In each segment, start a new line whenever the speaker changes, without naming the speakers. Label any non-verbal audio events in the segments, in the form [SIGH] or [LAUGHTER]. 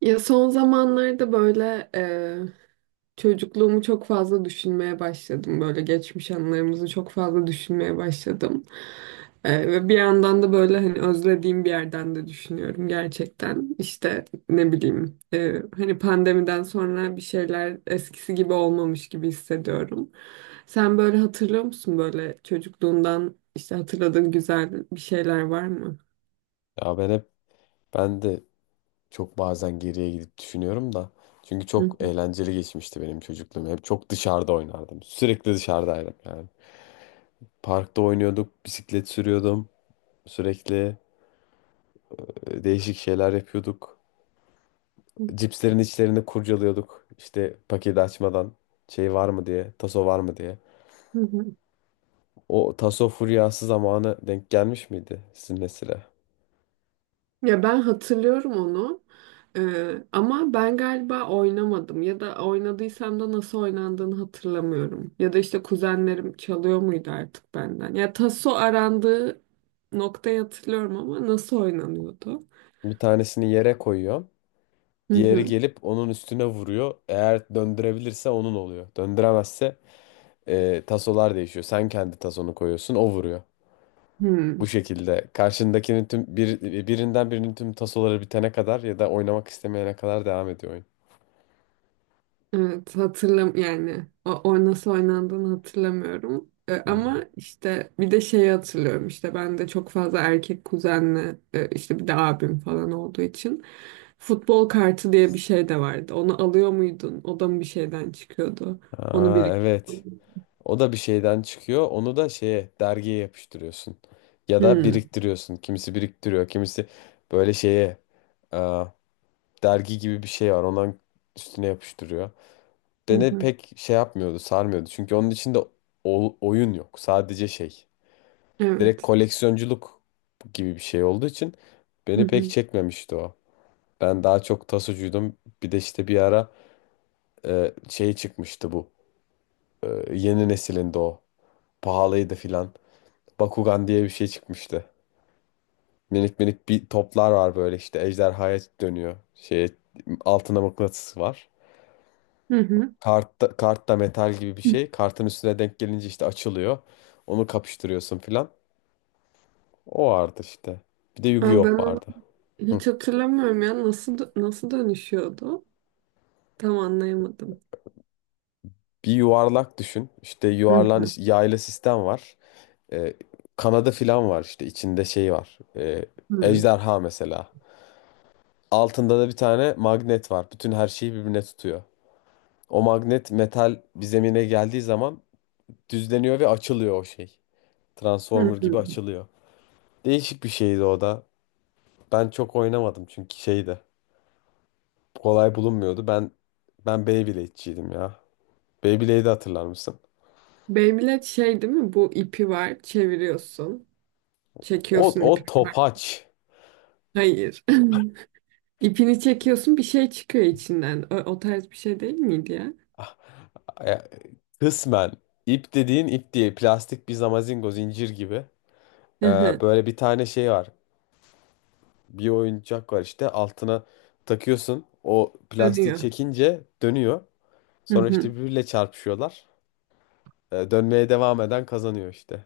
Ya son zamanlarda böyle çocukluğumu çok fazla düşünmeye başladım. Böyle geçmiş anılarımızı çok fazla düşünmeye başladım. Ve bir yandan da böyle hani özlediğim bir yerden de düşünüyorum gerçekten. İşte ne bileyim hani pandemiden sonra bir şeyler eskisi gibi olmamış gibi hissediyorum. Sen böyle hatırlıyor musun böyle çocukluğundan işte hatırladığın güzel bir şeyler var mı?
Ya ben de çok bazen geriye gidip düşünüyorum da. Çünkü
Hı
çok
hı.
eğlenceli geçmişti benim çocukluğum. Hep çok dışarıda oynardım. Sürekli dışarıdaydım yani. Parkta oynuyorduk, bisiklet sürüyordum. Sürekli değişik şeyler yapıyorduk. Cipslerin içlerini kurcalıyorduk. İşte paketi açmadan şey var mı diye, taso var mı diye.
Hı hı.
O taso furyası zamanı denk gelmiş miydi sizin nesile?
Ya ben hatırlıyorum onu. Ama ben galiba oynamadım ya da oynadıysam da nasıl oynandığını hatırlamıyorum. Ya da işte kuzenlerim çalıyor muydu artık benden. Ya taso arandığı noktayı hatırlıyorum ama nasıl oynanıyordu?
Bir tanesini yere koyuyor.
Hı
Diğeri
hı.
gelip onun üstüne vuruyor. Eğer döndürebilirse onun oluyor. Döndüremezse tasolar değişiyor. Sen kendi tasonu koyuyorsun, o vuruyor. Bu
Hı.
şekilde karşındakinin tüm bir, birinden birinin tüm tasoları bitene kadar ya da oynamak istemeyene kadar devam ediyor oyun.
Evet hatırlam yani o nasıl oynandığını hatırlamıyorum. Ama
Hmm.
işte bir de şeyi hatırlıyorum işte ben de çok fazla erkek kuzenle işte bir de abim falan olduğu için futbol kartı diye bir şey de vardı. Onu alıyor muydun? O da mı bir şeyden çıkıyordu? Onu
Aa, evet.
biriktiriyordum.
O da bir şeyden çıkıyor. Onu da şeye dergiye yapıştırıyorsun. Ya da
Hı
biriktiriyorsun. Kimisi biriktiriyor, kimisi böyle şeye aa, dergi gibi bir şey var. Ondan üstüne yapıştırıyor.
hı.
Beni
Hı.
pek şey yapmıyordu, sarmıyordu. Çünkü onun içinde oyun yok. Sadece şey. Direkt
Evet.
koleksiyonculuk gibi bir şey olduğu için
Hı
beni pek
hı.
çekmemişti o. Ben daha çok tasocuydum. Bir de işte bir ara şey çıkmıştı bu. E, Yeni nesilinde o. Pahalıydı filan. Bakugan diye bir şey çıkmıştı. Minik minik bir toplar var böyle işte. Ejderhaya dönüyor. Şey altına mıknatıs var.
Hı hı.
Kart da, kart da metal gibi bir şey. Kartın üstüne denk gelince işte açılıyor. Onu kapıştırıyorsun filan. O vardı işte. Bir de
Aa, ben
Yu-Gi-Oh
onu
vardı. Hı.
hiç hatırlamıyorum ya nasıl dönüşüyordu? Tam anlayamadım.
Bir yuvarlak düşün. İşte
Hı
yuvarlan
hı.
yaylı sistem var. Ee, kanadı filan var işte. İçinde şey var.
Hı
Ejderha mesela. Altında da bir tane magnet var. Bütün her şeyi birbirine tutuyor. O magnet metal bir zemine geldiği zaman düzleniyor ve açılıyor o şey. Transformer
hı.
gibi açılıyor. Değişik bir şeydi o da. Ben çok oynamadım çünkü şeydi. Kolay bulunmuyordu. Ben Beyblade'ciydim ya. Beyblade'i hatırlar mısın?
Beyblade şey değil mi? Bu ipi var, çeviriyorsun.
O
Çekiyorsun ipi.
o
Var.
topaç.
Hayır. [LAUGHS] İpini çekiyorsun, bir şey çıkıyor içinden. O tarz bir şey değil miydi ya?
Ah, ya, kısmen ip dediğin ip diye plastik bir zamazingo zincir gibi. Ee,
Hı hı.
böyle bir tane şey var. Bir oyuncak var işte altına takıyorsun. O plastiği
Dönüyor.
çekince dönüyor.
Hı
Sonra
hı.
işte birbiriyle çarpışıyorlar. Dönmeye devam eden kazanıyor işte.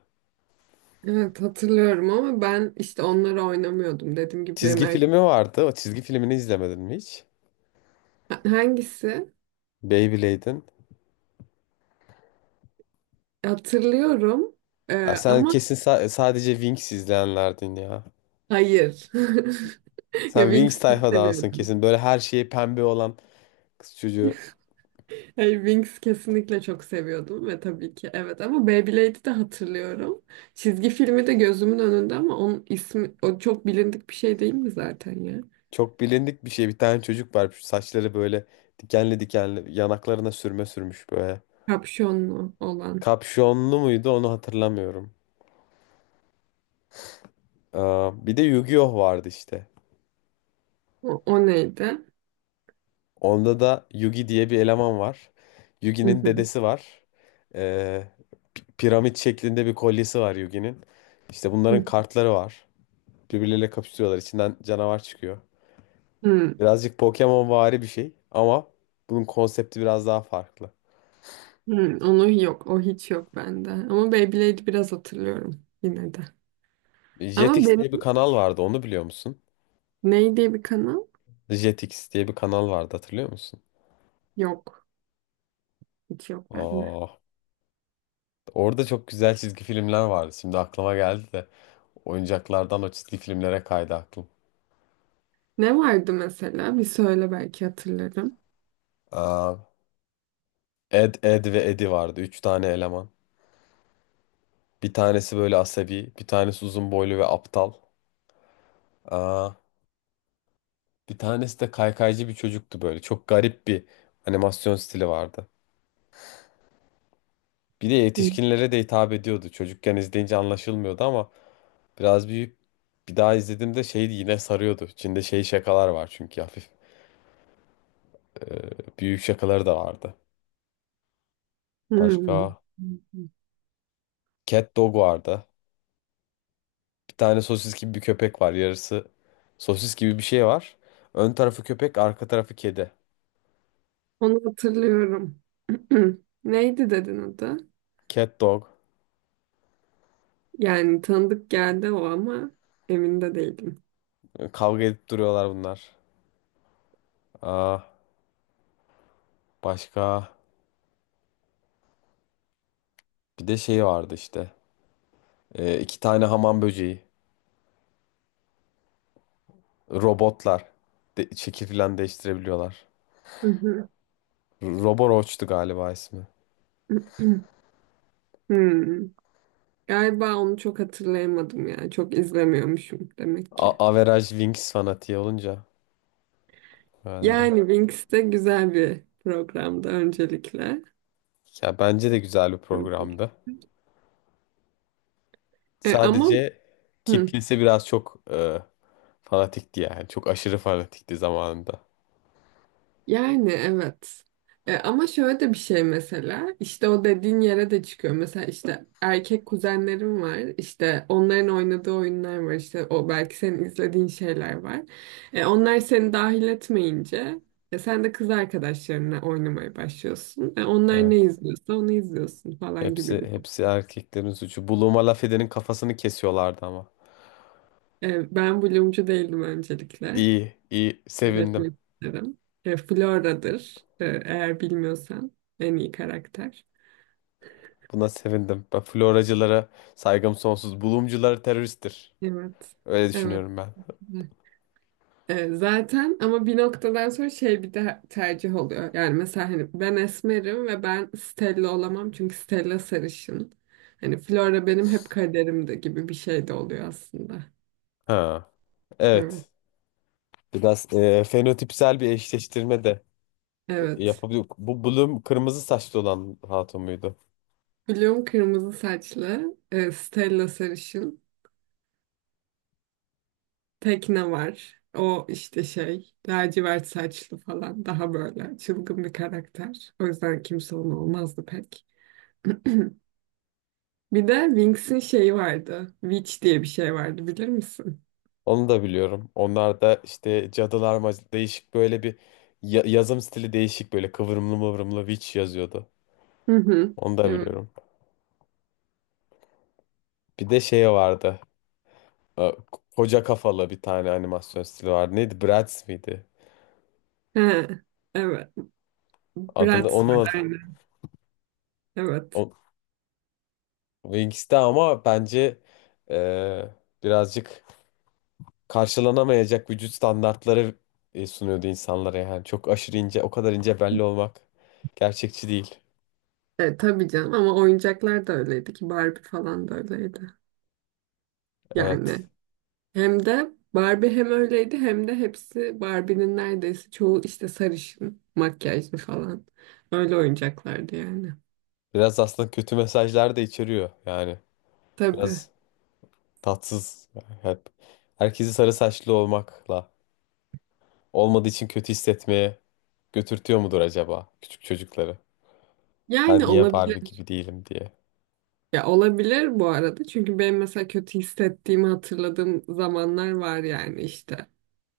Evet hatırlıyorum ama ben işte onları oynamıyordum. Dediğim gibi benim
Çizgi
erkek...
filmi vardı. O çizgi filmini izlemedin mi hiç?
Hangisi?
Beyblade'in.
Hatırlıyorum.
Ya
Ee,
sen
ama
kesin sadece Wings izleyenlerdin ya.
Hayır. [LAUGHS] Ya
Sen Wings
Wingsuit
tayfadansın
seviyordum.
kesin. Böyle her şeyi pembe olan kız çocuğu.
Hey, Winx kesinlikle çok seviyordum ve tabii ki evet ama Beyblade'i de hatırlıyorum. Çizgi filmi de gözümün önünde ama onun ismi o çok bilindik bir şey değil mi zaten ya?
Çok bilindik bir şey. Bir tane çocuk var. Şu saçları böyle dikenli dikenli. Yanaklarına sürme sürmüş böyle.
Kapşonlu olan.
Kapşonlu muydu onu hatırlamıyorum. Aa, bir de Yu-Gi-Oh vardı işte.
O neydi?
Onda da Yugi diye bir eleman var.
Hı
Yugi'nin
hı.
dedesi var. Ee, piramit şeklinde bir kolyesi var Yugi'nin. İşte bunların
Hı
kartları var. Birbirleriyle kapışıyorlar. İçinden canavar çıkıyor.
hı.
Birazcık Pokemon vari bir şey ama bunun konsepti biraz daha farklı.
Hı. Onu yok. O hiç yok bende. Ama Beyblade'i biraz hatırlıyorum yine de. Ama
Jetix
benim
diye bir kanal vardı onu biliyor musun?
ney diye bir kanal
Jetix diye bir kanal vardı hatırlıyor musun?
yok. Hiç yok bende.
Aa, orada çok güzel çizgi filmler vardı. Şimdi aklıma geldi de oyuncaklardan o çizgi filmlere kaydı aklım.
Ne vardı mesela? Bir söyle belki hatırlarım.
Aa, Ed ve Eddie vardı. Üç tane eleman. Bir tanesi böyle asabi, bir tanesi uzun boylu ve aptal. Aa, bir tanesi de kaykaycı bir çocuktu böyle. Çok garip bir animasyon stili vardı. Bir de
Hı.
yetişkinlere de hitap ediyordu. Çocukken izleyince anlaşılmıyordu ama biraz büyüyüp bir daha izlediğimde şeydi yine sarıyordu. İçinde şey şakalar var çünkü hafif e, büyük şakaları da vardı.
Hı.
Başka Cat Dog vardı. Bir tane sosis gibi bir köpek var. Yarısı sosis gibi bir şey var. Ön tarafı köpek, arka tarafı kedi.
Onu hatırlıyorum. [CLEARS THROAT] Neydi dedin adı?
Cat Dog.
Yani tanıdık geldi o ama emin de değilim.
E, kavga edip duruyorlar bunlar. Aa, başka bir de şey vardı işte. E, iki tane hamam böceği. Robotlar. De, şekil falan değiştirebiliyorlar.
Hı hı.
Roboroach'tu galiba ismi.
[CLEARS THROAT] Hmm. Galiba onu çok hatırlayamadım ya. Çok izlemiyormuşum demek
A
ki.
Average Wings fanatiği olunca herhalde.
Yani Wings de güzel bir programdı öncelikle.
Ya bence de güzel bir programdı.
E, ama
Sadece
Hı.
kitlesi biraz çok fanatikti yani. Çok aşırı fanatikti zamanında.
Yani evet. Ama şöyle de bir şey mesela işte o dediğin yere de çıkıyor. Mesela işte erkek kuzenlerim var. İşte onların oynadığı oyunlar var. İşte o belki senin izlediğin şeyler var. Onlar seni dahil etmeyince sen de kız arkadaşlarınla oynamaya başlıyorsun. Onlar ne
Evet.
izliyorsa onu izliyorsun falan gibi
Hepsi
bir.
hepsi erkeklerin suçu. Buluma laf edenin kafasını kesiyorlardı ama.
Ben Bloom'cu değildim öncelikle.
İyi, iyi. Sevindim.
Belirtmek isterim. Flora'dır. Eğer bilmiyorsan en iyi karakter.
Buna sevindim. Ben floracılara saygım sonsuz. Bulumcular teröristtir.
Evet.
Öyle
Evet.
düşünüyorum ben.
Zaten ama bir noktadan sonra şey bir de tercih oluyor. Yani mesela hani ben esmerim ve ben Stella olamam çünkü Stella sarışın. Hani Flora benim hep kaderimde gibi bir şey de oluyor aslında.
Ha.
Evet.
Evet. Biraz fenotipsel bir eşleştirme de
Evet.
yapabiliyor. Bu Bloom kırmızı saçlı olan hatun muydu?
Bloom kırmızı saçlı, Stella sarışın, Tekne var. O işte şey, lacivert saçlı falan daha böyle çılgın bir karakter. O yüzden kimse onu olmazdı pek. [CLEARS THROAT] Bir de Winx'in şeyi vardı. Witch diye bir şey vardı bilir misin?
Onu da biliyorum. Onlar da işte cadılar değişik böyle bir yazım stili değişik böyle kıvrımlı mıvrımlı witch yazıyordu.
Hı hı.
Onu da
Evet.
biliyorum. Bir de şey vardı. e, Koca kafalı bir tane animasyon stili vardı. Neydi? Bratz miydi?
He, evet.
Adını
Bratz var
onun
aynen. Evet.
o, Wings'te ama bence e, birazcık karşılanamayacak vücut standartları sunuyordu insanlara yani. Çok aşırı ince, o kadar ince belli olmak gerçekçi değil.
Tabii canım ama oyuncaklar da öyleydi ki Barbie falan da öyleydi. Yani
Evet.
hem de Barbie hem öyleydi hem de hepsi Barbie'nin neredeyse çoğu işte sarışın, makyajlı falan. Öyle oyuncaklardı yani.
Biraz aslında kötü mesajlar da içeriyor yani.
Tabii.
Biraz tatsız. Hep herkesi sarı saçlı olmakla olmadığı için kötü hissetmeye götürtüyor mudur acaba küçük çocukları? Ben
Yani
niye
olabilir.
Barbie gibi değilim diye.
Ya olabilir bu arada. Çünkü benim mesela kötü hissettiğimi hatırladığım zamanlar var yani işte.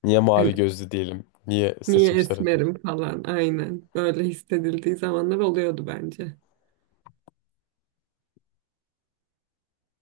Niye
Hani
mavi gözlü değilim? Niye
niye
saçım sarı değil?
esmerim falan aynen. Öyle hissedildiği zamanlar oluyordu bence.